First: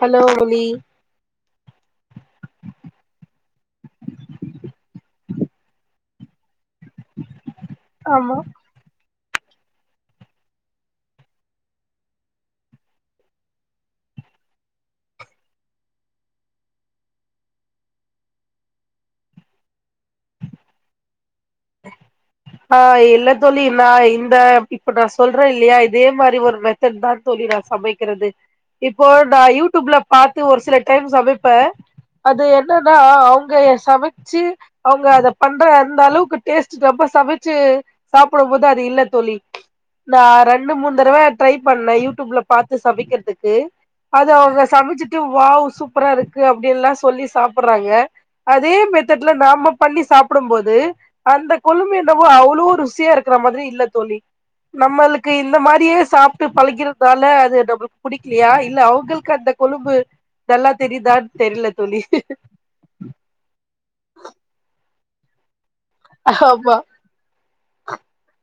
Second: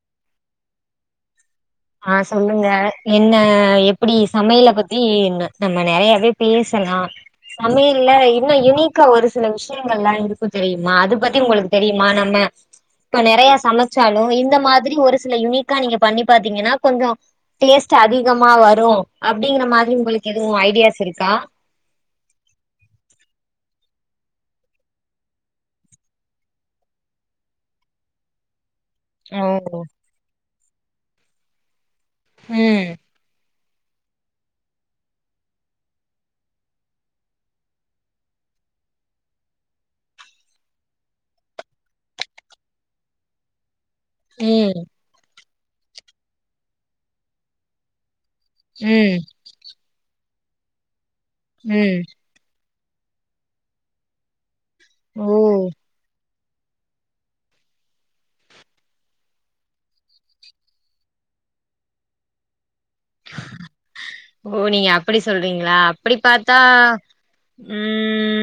Hello mummy ஆன் சொல்லுங்க என்ன எப்படி சமையல பத்தி நம்ம நெறையாவே பேசலாம் சமையல ஆமா இன்னொ இன்னிக் க்கா ஒரு சில விஷயங்கள் ல்லாம் இருக்கும் நா அது பத்தி உங்களுக்கு தெரியுமா நம்ம இப்ப நெறயா சமச்சாலும் இந்த மாதிரி ஒரு சில யுனிக்கா நீங்க பண்ணி பாத்தீங்கன்னா கொஞ்சம் டேஸ்ட் அதிகமா வரும் அப்டிங்கற மாதிரி உங்களுக்கு எதுவும் ஐடியாஸ் இருக்கா ஆ ஆன் இல்ல தோழி நா இந்த இப்ப நான் சொல்றேன் இல்லையா இதே மாதிரி ஒரு மெதே ட் தா தோழி நா சமைக்கிறது இப்போ நா ஓ யூடியூப்ல பாத்து ஒரு சில டைம் சமைப்பேன் அது ம் என்னன்னா அவ்ங்க சமைச்சு அவ்ங்க அத பண்ற அந்த அளவுக் டேஸ்ட் நம்ப சமச்சு சாப்பிடும் போது அது இல்ல தோழி நா ரெண்டு மூணு தடவ ட்ரை பண்ணேன் யூடியூப்ல பாத்து சமைக்றதுக்கு அது அவங்க ம் சமைச்சுட்டு வாவ் சூப்பரா இருக்கு அப்படின்ல்லா சொல்லி சாப்ட்றாங்க அதே ம் மெத்தட்ல நாம்ப பண்ணி சாப்பிடும் போது அந்த கொழம்பு ம் என்னவோ அவ்ளோ ருசியா இருக் க்குற மாதிரி இல்ல தோழி ஓ நம்மளுக்கு இந்த மாரியே சாப்பிட்டு பழக்கி றதுனால அது நம்ளுக்கு புடிக்லியா இல்ல அவ்ங்ளுக்கு அந்த கொழம்பு நல்லா தெரியுதான்னு தெரில தோழி ஓ நீங்க அப்டி சொல்றீங்களா அப்டி பாத்தா ஆமா ம்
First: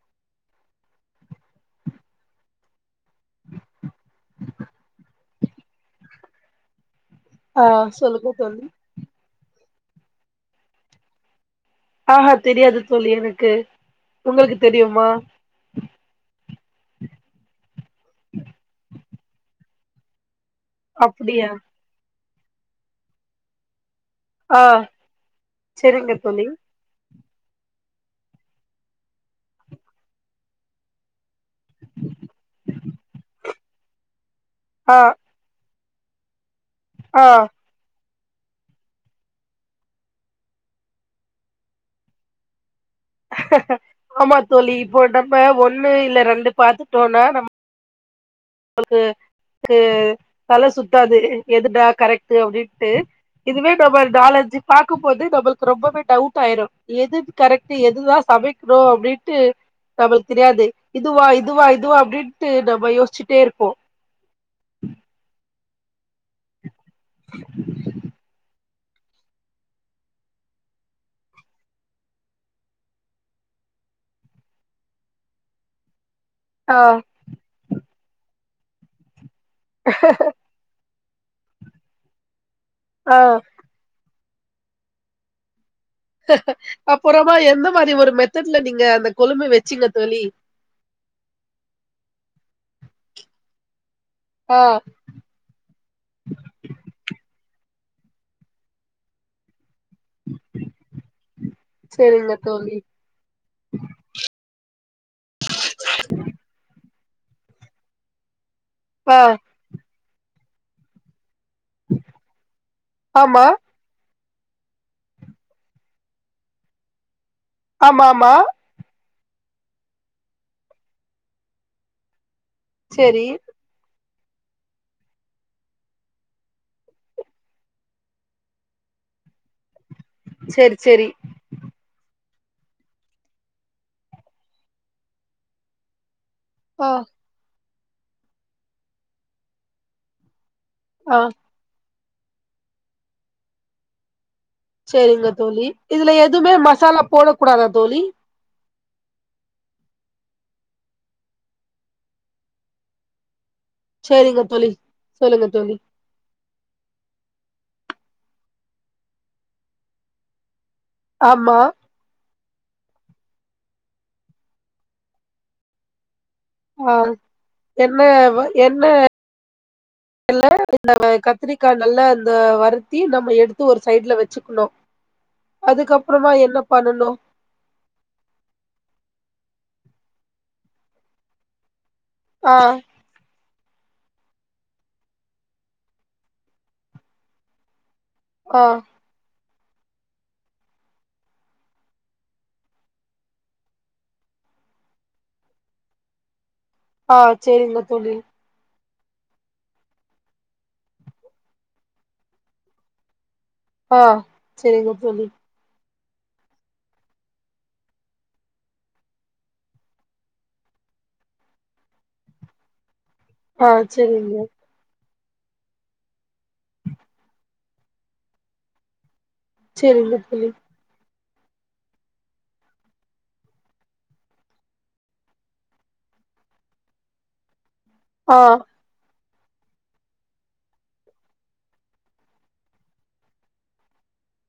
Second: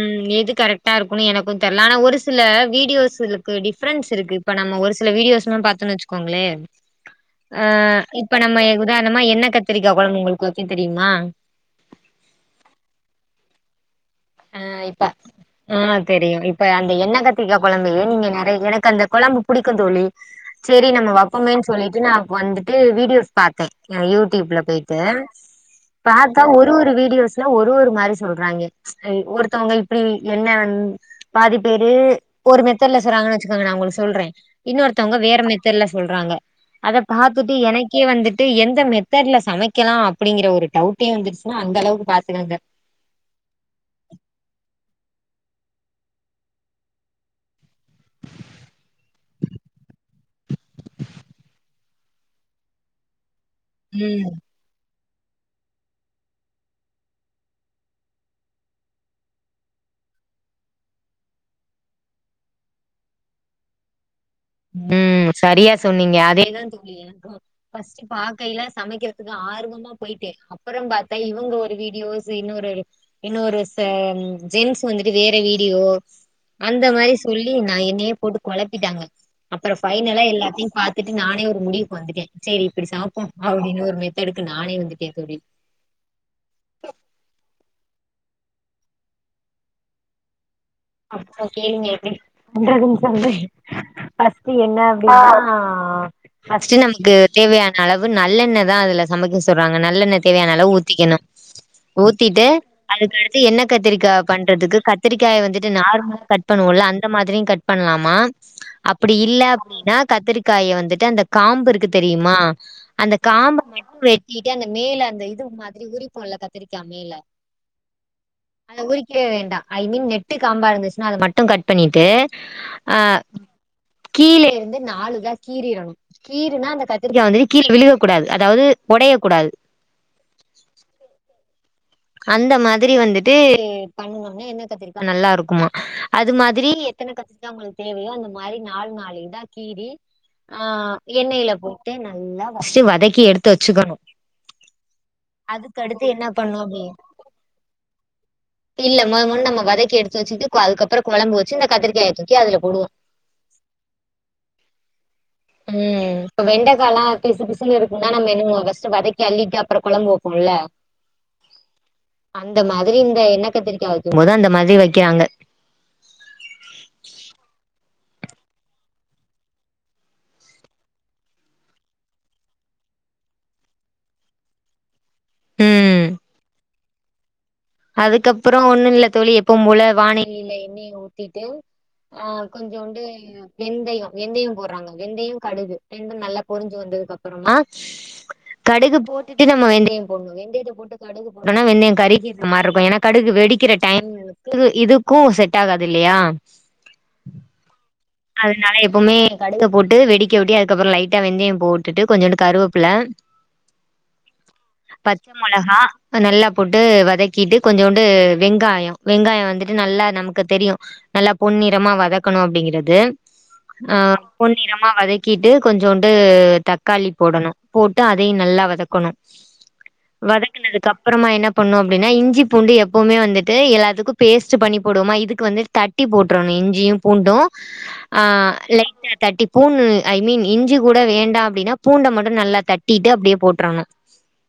ம் எது கரெக்டா இருக்கும்னு எனக்குன் தெர்ல ஆனா ஒரு சில வீடியோஸ்ளுக்கு டிஃப்ரன்ஸ் இருக்கு இப்ப நம்ம ஒரு சில வீடியோஸ்லாம் பாத்துன்னு வச்சுக்கோங்களே ஆ சொல்லுங்க இப்ப தோழி நம்ம உதாரணமா என்ன கத்திரிக்கா கொழம்பு உங்ளுக்கு வைக்க தெரியுமா ஆ ஆ தெரியாது தோழி எனக்கு உங்ளுக்கு தெரியுமா ம் ஆன் தெரியும் இப்ப அந்த எண்ணெய் கத்திரிக்கா கொழம்புயே நீங்க நெறைய எனக்கு அந்த கொழம்பு புடிக்கும் தோழி சேரி நம்ம அப்டியா வப்போமேன்னு சொல்லிட்டு நான் வந்துட்டு வீடியோஸ் பாத்தேன் யூட் டியூப்ல ஆ போயிட்டு செரிங்க பாத்தா தோழி ஒரு ஒரு வீடியோஸ்ல ஒரு ஒரு மாதிரி சொல்றாங்க ஒருத்தவங்க இப்டி என்ன பாதி பேரு ஒரு மெத்தர்ல சொல்றாங்கன்னு வச்சுக்காங்க நா உங்களுக்கு சொல்றேன் ஆ இன்னொருத்வங்க வேற மெதோட்ல சொல்றாங்க அத ஆ பாத்துட்டு எனக் கே வந்துட்டு எந்த மெத்தடுல சமைக்கலா அப்டிங்கிற ஒரு டவுட்டே வந்துருச்சுன்னா அந்த அளவுக்கு பாத்துக்கோங்க ஆமா தோழி இப்போ நம்ம ஒண்ணு இல்ல ரெண்டு பாத்துட்டோனா நம் [inaudible] ங்களுக்கு கு தல சுத்தாது எதுடா கரெக்ட் அப்டின்ட்டு இதுவே நம்ம ம் நாலு அஞ்சு பாக்கும்போது நம்மளுக்கு ரொம்பவே டவுட் ஆயிரும் எது கரெக்ட்டு எதுதா சமைக்ணும் அப்டின்ட்டு நம்மளுக்கு தெரியாது இதுவா இதுவா இதுவா அப்டின்ட்டு நம்ம யோசிச்சிட்டே இருப்போம் ம் சரியா சொன்னீங்க அதேதா தோழி ஃபர்ஸ்ட்டு பாக்கைல சமைக்கிறதுக்கு ஆர்வமா போயிட்டே அப்பறோம் பாத்தே இவுங்க ஒரு வீடியோஸ் இன்னொரு இன்னொரு சா ஜென்ஸ் வந்துட்டு வேற வீடியோ ஆ அந்த மாரி சொல்லி நா என்னையே போட்டு கொழப்பிட்டாங்க அப்பற ஃபைனலா எல்லாத்தையு பாத் த்துட்டு நானே ஒரு முடிவுக்கு வந்துட்டே செரி இப்டி ஆ சாப்ணு அப்டின்னு ஒரு மெத்தடுக்கு நானே வந்துட்டே தோழி அப்புறமா எந்த மாரி ஒரு மெத்ட்ல நீங்க அந்த கொழம்பு வச்சீங்க தோழி ஒன்ற நிமிஷந்தா ஃபஸ்ட்டு ஆ என்ன ஹா ஃபர்ஸ்ட்டு நமக்கு தேவையான அளவு நல்லெண்ண தா அதுல சமைக்க சொல்றாங்க நல்லெண்ண தேவையான அளவு ஊத்திக்கணு [inaudible] ஊத்திட்டு தோழி அதுக்கடுத்து எண்ணெ கத்திரிக்கா பண்றதுக்கு கத்திரிக்காய வந்துட் ட்டு நார்மல் கட் பண்ணுவோ அந்த மாதிரியு கட் பண்ணலாமா அப்டி ஆ இல்ல அப்டின்னா கத்திரிக்காய வந்துட்டு அந்த காம்பு இருக்கு தெரியுமா அந்த ஆமா காம்ப கட் பண் ணிட்டு அந்த மேல அந்த இது மாதிரி உறிப்போல்ல கத்திரிக்கா மேல ஆமா ஆமா அத உறிக்க வேண்டா ஐ மீன் நெட்டு காம்பா இருந்துச்சுன்னா அத மட்டு கட் பண்ணிட்டு ஆ செரி கீழ இருந்து நாலுதா கீறிறணு கீருன்னா அந்த கத்திரிக்கா வந்து கீழ விழுகக்கூடாது அதாவது ஒடைய கூடாது செரி செரி அந்த மாதிரி வந்துட்டு நீங்க பண்ணுனா எண்ணெ கத்திரிக்கா நல்லா இருக்குமா அது மா த்ரீ ஆ எத்தன கத்துக்கா உங்களுக்கு தேவையோ அந்த மாதிரி நாலு நாலு இதா கீறி ஆ ஆ எண்ணெயில போட்டு நல்லா ஃபர்ஸ்ட்டு வதக்கி எடுத்து வச்சுக்கணு சரிங்க தோழி அதுக்கடுத்து இதுல என்ன எதுமே பண்ணு அப்டி மசாலா போட கூடாதா தோழி இல்ல மா முன்னுமா நம்ம வதக்கி எடுத்து வெச்சிட்டு அதுக்கப்பறமா கொழம்பு வச்சு இந்த கத்திரிக்காய தூக்கி அதுல போடுவோ சேரிங்க தோழி சொல்லுங்க தோழி ம் இப்ப வெண்டக்கலா பிசு பிசுன்னு இருக்குனு நம்ம என்ன ஃபர்ஸ்ட்டு வதக்கி அள்ளிட்டு அப்புறோ கொழம்பு வப்போல்ல ஆமா அந்த மாதிரி இந்த எண்ண கத்திரிக்கா வெக்கும் போது அந்த மாதிரி வெக்கிறாங்க ஆ என்னவ் என்ன இல்ல இந்த கத்திரிக்கா நல்லா இந்த வருத்தி நம்ம எடுத்து ஒரு சைட்ல வெச்சுக்கணு ம் அதுக்கப்பறமா என்ன பண்ணணு அதுக்கப்பறோ ஒன்னு இல்ல தோழி எப்பவு போல வானலியில எண்ணய ஊத்திட்டு ஆ கொஞ்சோண்டு வெந்தயோ வெந்தயோ போட்றாங்க வெந்தயோ கடுகு ரெண்டு நல்லா பொரிஞ்சி வந்ததுக்கு அப்பறமா ஆ, கடுகு போட்டுட்டு நம்ம வெந்தயம் போடணு வெந்தயத்த போட்டு கடுகு போட்டோனா வெந்தயம் கறிகி மாறிருக்கு ஏன்னா கடுகு வெடிக்கிற டைம் வந்து இதுக்கு செட் ஆகாது இல்லையா ஆ சேரிங்க தோழி அதுனால எப்பவுமே கடுக போட்டு வெடிக்க விட்டு அதுக்கப்பறோ லைட்டா வெந்தயம் போட்டுட்டு கொஞ்சோண்டு கருவப்புல ஆ செரிங்க தோழி மொளகா நல்லா போட்டு வதக்கிட்டு கொஞ்சோண்டு வெங்காயோ வெங்காய வந்துட்டு நல்லா நமக்கு தெரியு நல்லா பொன்னிறமா வதக்கணு அப்டிங்கிறது ஆ அ சரிங்க. பொன்னிற றமா வதக்கிட்டு கொஞ்சோண்டு தக்காளி போடணு போட்டு அதையு நல்லா வதக்கணு சரிங்க தோழி. வதக்குனதுக் அப் அப்பறமா என்ன பண்ணும் அப்டின்னா இஞ்சி பூண்டு எப்பவுமே வந்துட்டு எல்லாத்துக்கு பேஸ்ட்டு பண்ணி போடுவமா இதுக்கு வந்து தட் ட்டி போட்றணு இஞ்சியு பூண்டுஜஅ ஆ, லைட்டா தட்டி பூன்ணு ஐ மீன் இஞ்சி கூட வேண்டா அப்டின்னா பூண்ட மட்டு நல்லா தட்டிட்டு அப்டியே போட்றனு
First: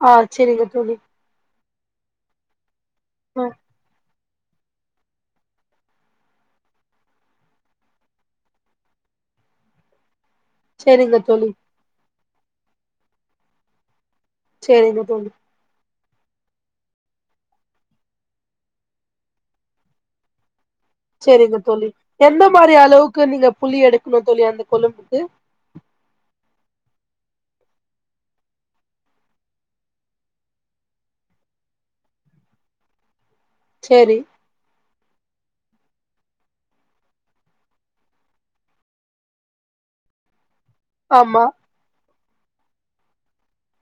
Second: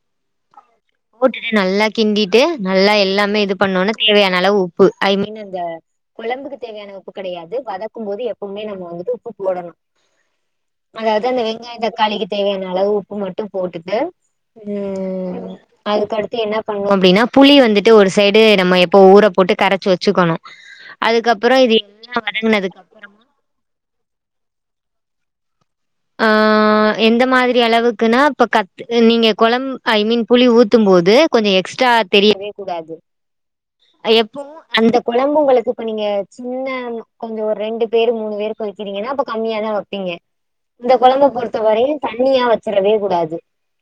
அ செரிங்க தோழி போட்டுட்டு நல்லா கிண்டிட்டு நல்லா எல்லாமே ஆ இது பண்ணோன்னா தேவையான அளவு ப்பு ஐ மீன் அந்த குழம்புக்கு தேவையான உப்பு கெடையாது வதக் க்கும்போது எப்பவுமே நம்ம வந்துட்டு உப்புபோடணு சரிங்க அதாவ்து அந்த தோழி. வெங்காயொ தக்காளி தேவையான அளவு உப்பு மட்டு போட்டுட்டு சேரிங்க தோழி ம் அதுக்கடுத்து என்ன பண்ணுஅப்டின்னா புளி வந்துட்டு ஒரு சைடு நம்ம எப்போ ஊர போட்டு கரச்சி வச்சுக்கணு செரிங்க அதுக்கப்புறோ இது தோழி எல்லா எந்த மாறி‌ வதங்குனதுக்கு அப்புறமா அளவுக்கு நீங்க புளி எடுக்குணு தோழி‌ அந்த கொழும்புக்கு ஆ எந்த மாதிரி அளவுக்குன்னா ப்ப கட் த்து நீங்க கொழம் ஐ மீன் புளி ஊத்தும்போது கொஞ்சொ எக்ஸ்ட்ரா தெரியவேகூடாது சரி. எப்பவு அந்த கொழம்பு உங்களுக்கு ப்ப நீங்க சின்ன கொஞ்சொ ஒர் ரெண்டு பேரு மூணு பேரு கொதிக்கிறீங்கன்னா அப்ப கம்மியா தா வப்பீங்க இந்த கொழம்பு ஆமா. பொறுத்தவரை தண்ணியா வச்சரவே கூடாது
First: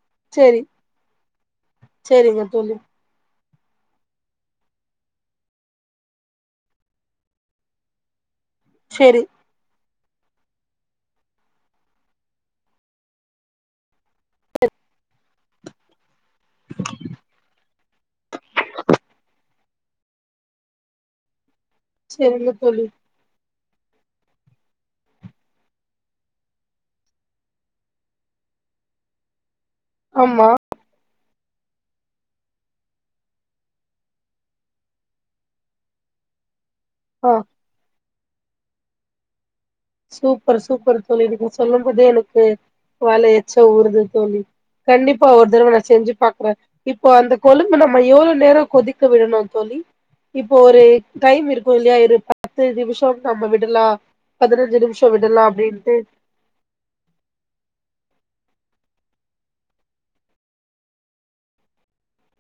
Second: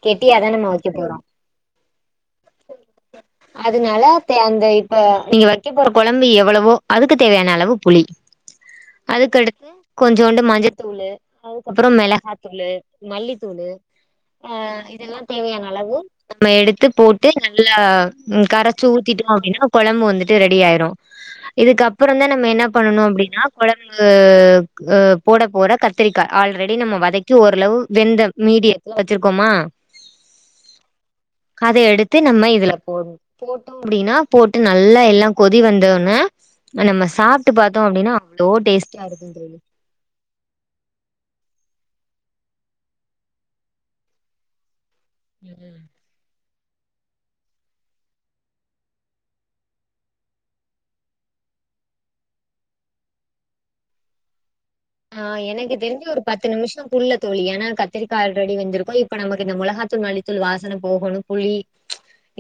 கெட்டியா தான் சரி நம்ம வைக்க போறோம் செரிங்க தோழி அதுனால தே அந்த இப்ப நீ வக்க போற கொழம்பு எவ்ளவோ அதுக்கு தேவையான அளவு புளி சரி. அதுக்கடுத்து கொஞ்சோண்டு மஞ்சத்தூளு அப்பற மெளகாத்தூளு மல்லித்தூளு அ இதெல்லா தேவையான அளவு நம்ம எடுத்து போட்டு நல்லா கரச்சு ஊத்திட்டோ அப்டின்னா கொழம்பு வந்துட்டு ரெடி ஆயிரு இதுக்கப்புற தா நம்ம சரிங்க என்ன தோழி. பண்ணனு அப்டின்னா கொழம்பு அ போட போட கத்திரிக்கா ஆல்ரெடி நம்ம வதக்கி ஓரளவு வெந்த மீடியத் ல வச்சிர்க்கோமா ஆம்மா அத எடுத்து நம்ம இதுல போட் போட்டோ அப்டின்னா போட்டு நல்ல எல்லா கொதி வந்தோன்ன நம்ம ஆ. சாப்டு பாத்தோ அப்டின்னா அவ்ளோ டேஸ்டாருக்கு தோழி சூப்பரு சூப்பரு தோழி இதுக்நீங்க சொல்லும்போதே எனக்கு வால எச்ச ஊருது தோழி கண்டிப்பா ஒரு தர்வ ம். நா செஞ்சு பாக்குற இப்போ அந்த கொழும்பு நம்ம எவ்ளோ நேரொ கொதிக்க விடணு தோழி இப்போ ஒரு டைம் இருக்கு இல்லியா ஒரு பத்து நிமிஷொ நம்ம விடுலா பதினஞ்சு நிமிஷோ ஆ விடுலா எனக்கு அப்டின்ட்டு தெரிஞ்சு ஒரு பத்து நிமிஷ குல்ல தோழி ஏனா கத்திரிக்கா அல்ரெடி வெந்திருக்கு இப்ப நமக்கு இந்த மொளகாதூள் மல்லித்தூள் வாசன போகணு புளி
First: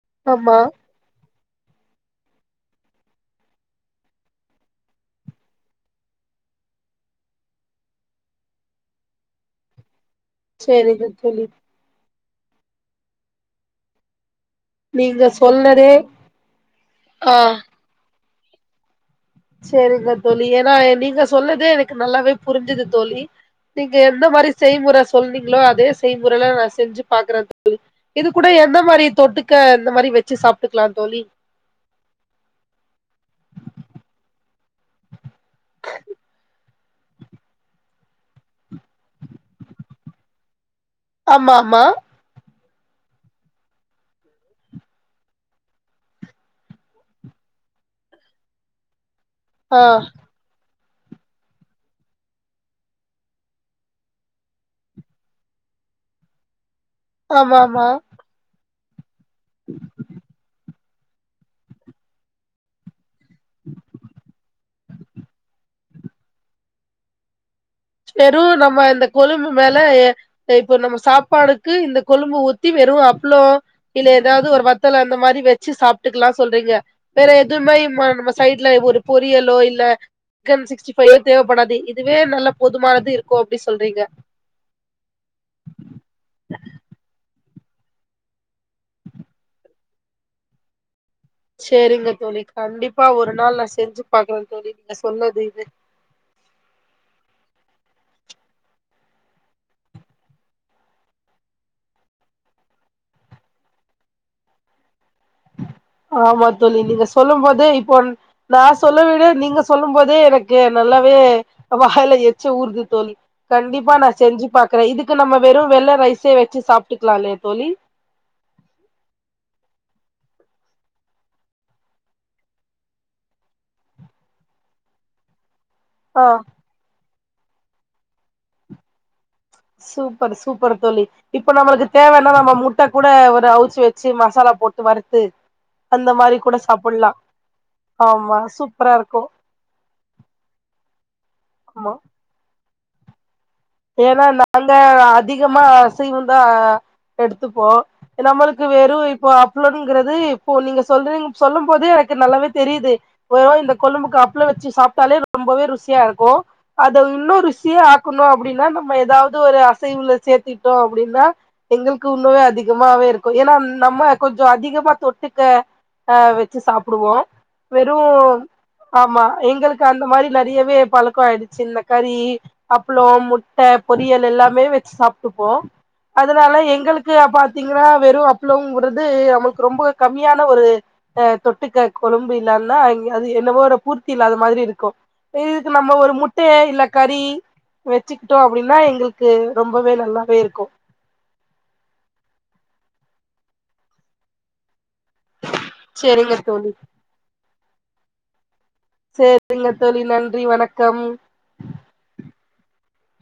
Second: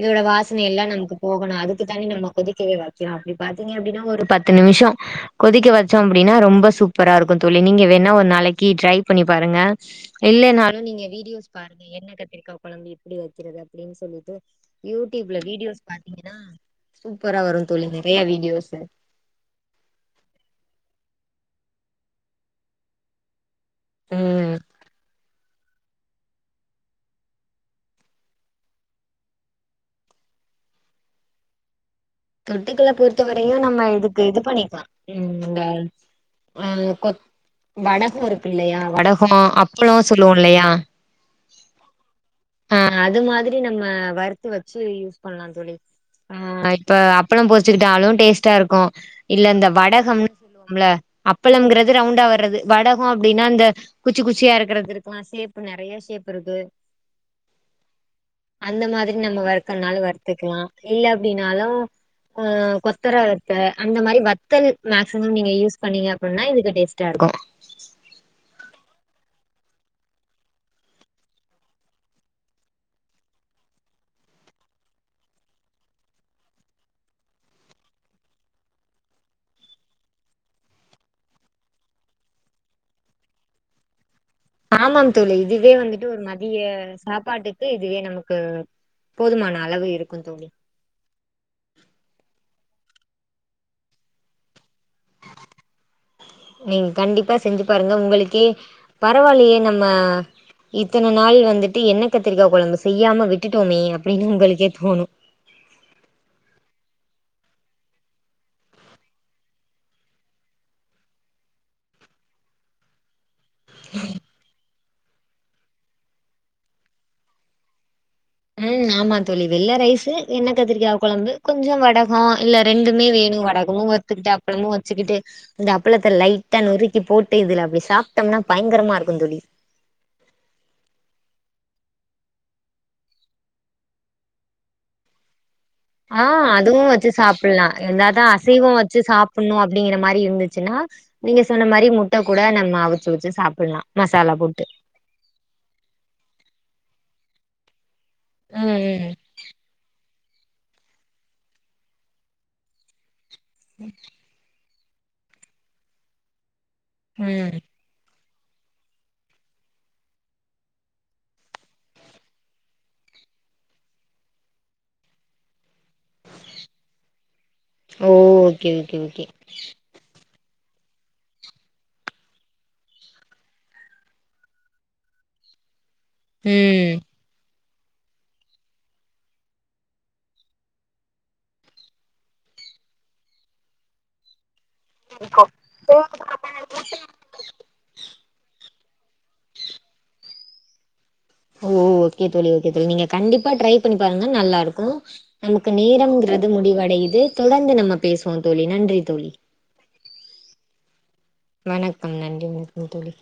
இதோட ஆமா வாசனைஎல்லா நமக் போகணு அதுக்குதானே நம்ம கொதிக்கவே வக்கிறோ அப்டி பாத்தீங்க அப்டின்னா ஒரு பத்து நிமிஷொ கொதிக்க வைச்சோ அப்டின்னா ரொம்ப சூப்பராருக்கு தோழி நீங்க வேனா ஒருநாளைக்கு ட்ரை பண்ணி பாருங்க இல்லன்னாலு நீங்க சேரிங்க தோழி வீடியோஸ் பாரு என்ன கத்திரிக்கா கொழம்பு எப்புடி வக்கிறது அப்டின் சொல்லிட்டு நீங்க யூடியூப்ல வீடியோஸ் சொன்னதே பாத்தீங்கன்னா ஆ சூப்பராவரு தோழி நெறைய வீடியோஸ்ஸு செரிங்க தோழி ஏன்னா நீங்க சொன்னதே எனக்கு நல்லாவே புரிஞ்சுது தோழி நீங்க எந்த மாரி ம் செய்முற சொல்வீங்ளோ அதே செய்முறல நா செஞ்சு பாக்குற தோழி இது கூட எந்த மாறி தொட்டுக்க இந்த மாரி வெச்சு சாப்ட்டுக்கலா தோழி தொட்டுக்கள பொறுத்த வரையு நம்ம இதுக்கு இது பண்ணிக்கலா ம் ந்த அம் கொத் வடக இருக்குல்லயா வடக அப் [unintelligible] சொல்லுவோம் இல்லையா மாமா அ அது மாதிரி நம்ம வறுத்து வச்சு யூஸ் பண்ணலா தோழி அ இப்ப அப்பளம் பொறிச்சுக்கிட்டாலும் டேஸ்ட்டா இருக்கு இல்ல இந்த ஆ வடகம் லா அப்பளம்ங்கிறது ரவுண்டா வர்றது வடகோ அப்டின்னா அந்த குச்சி குச்சியா இருக்கிறது இருக்கும் ஷேப் நெறைய ஷேப் இருக்கு மாமா அந்த மாதிரி நம்ம வறுக்கனாலு வறுத்துக்கலா இல்ல அப்டின்னாலு அ கொ கொத்தர வத்த அந்த மாரி வத்தல் மேக்சிமம் நீங்க யூஸ் பண்ணீங்க அப்டின்னா இதுக்கு டேஸ்ட்டா இருக்கு வெறும் நம்ம இந்த கொழும்பு மேலே இப்போ நம்ம சாப்பாடுக்கு இந்த கொழும்பு ஒத்தி வெறும் அப்ளோ இல்ல ஏதாவது ஒரு வத்தல அந்த மாரி வச்சு சாப்ட்டுக்கலா சொல்றீங்க வேற எதுவுமே நம்ம சைடுல ஒரு பொரியலோ இல்ல சிக்கன் சிக்ஸ்டி ஃபைவ் தேவைப்படாது இதுவே நல்ல போதுமானது இருக்கு அப்டி சொல்றீங்க ஆமாம் தோழி இதுவே வந்துட்டு ஒரு மதிய சாப்பாட்டுக்கு இதுவே நமக்கு போதுமான அளவு இருக்கு தோழி சரிங்க தோழி கண்டிப்பா ஒரு நாள் நான் செஞ்சு பாக்கறே தோழி நீங்க சொன்னது இது ம் கண்டிப்பா செஞ்சு பாருங்க உங்களுக்கே பரவாலையே நம்ம இத்தனை நாள் வந்துட்டு எண்ணெ கத்திரிக்கா கொழம்பு செய்யாம விட்டுட்டோமே அப்டின்னு உங்களுக்கே தோணு ஆமா தோழி நீங்க சொல்லு போதே இப்ப வந் நான் சொல்ல விடு நீங்க சொல்லும் போதே எனக்கு நல்லாவே வாயில எச்சி ஊறுது தோழி கண்டிப்பா நான் செஞ்சு பாக்குறே இதுக்கு நம்ம வெறு வெள்ள ரைஸே வச்சு சாப்ட்டுக்கலா இல்லையா தோழி ம் ஆமா தோழி வெள்ள ரைஸூ என்ன கத்திரிக்கா கொழம்பு கொஞ்சோ வடகோ இல்ல ரெண்டுமே வேணும் வடக [unintelligible] ஒத்துக்கிட்டு அப்பளமு வச்சுக்கிட்டு இந்த அப்பளத்தை ஆ லைட்டா நொறுக்கி போட்டு இதுல அப்டி சாப்ட்டோம்னா பயங்கரமா இருக்கு தோழி சூப்பர் சூப்பர் தோழி இப்ப நம்மளுக்கு தேவைன்னா நம்ம முட்ட கூட ஒரு அவிச்சு வச்சு மசாலா போட்டு வறுத்து அந்த அ மாரி கூட அதுவு வச்சு சாப்புட்லா சாப்டலா எனதான் ஆமா அசைவம் சூப்பரா வச்சு இருக்கு சாப்டணு அப்டிங்கிற மாரி இருந்துச்சுன்னா நீங்க சொன்ன மாரி ஆமா முட்ட கூட நம்ம அவிச்சு வச்சு சாப்டுலா ஏன்னா நாங்க அதிகமா அசைவ தான் எடுத்துப்போ நம்மளுக்கு ம் வெறு இப்போ அப்ளங்கிறது இப்ப நீங்க சொல்றீங்க சொல்லும் போது எனக்கு நல்லாவே தெரியுது வெறு இந்த கொழும்புக்கு அப் அப்பளம் வச்சு சாப்ட்டாலே ரொம்பவே ருசியா இருக்கு அத ம் இன்னு ம் ருசியே ஆக்கணு அப் அப்டின்னா நம்ம ஏதாவது ஒரு அசைவுல சேத்திட்டோ அப்டின்னா எங்களுக்கு இண்ணுவே அதிகமாவே இருக்கு ஏன்னா நம்ம கொஞ்சோ அதிகமா தொட்டுக்க அ வச்சு சாப்டுவோ வெறு ஓ ஓகே ஓகே ஓகே ஆமா எங்களு அந்த மாரி நெறையவே பழக்கோ ஆயிடுச்சு இந்த கறி அப்பளம் முட்ட பொரியல் எல்லாமே வச்சு சாப்ட்டுப்போ அதனால ம் எங்களுக்கு அப் பாத்தீங்கன்னா வெறு அப்பளோங்கிறது நம்மளுக்கு ரொம்ப கம்மியான ஒரு அ தொட்டுக்க கொழம்பு இல்லான்னா அது என்னவோ ஒரு பூர்த்தி இல்லதா மாதிரி இருக்கு இதுக்கு நம்ம ஒரு முட்டை இல்ல கறி வச்சுக்கிட்டோம் அப்டின்னா எங்களுக்கு ரொம்பவே நல்லாவே இருக்கு ஒ ஓகே தோழி ஓகே தோழி நீங்க கண்டிப்பா ட்ரை பண்ணி பாருங்கா நல்லா இருக்கு நமக்கு சேரிங்க நேரங்கறது தோழி முடிவடையுது தொடர்ந்து நம்ம பேசுவோ தோழி நன்றி தோழி சேரிங்கத் தோழி நன்றி வணக்கம் வணக்கம் நன்றி வணக்கம் தோழி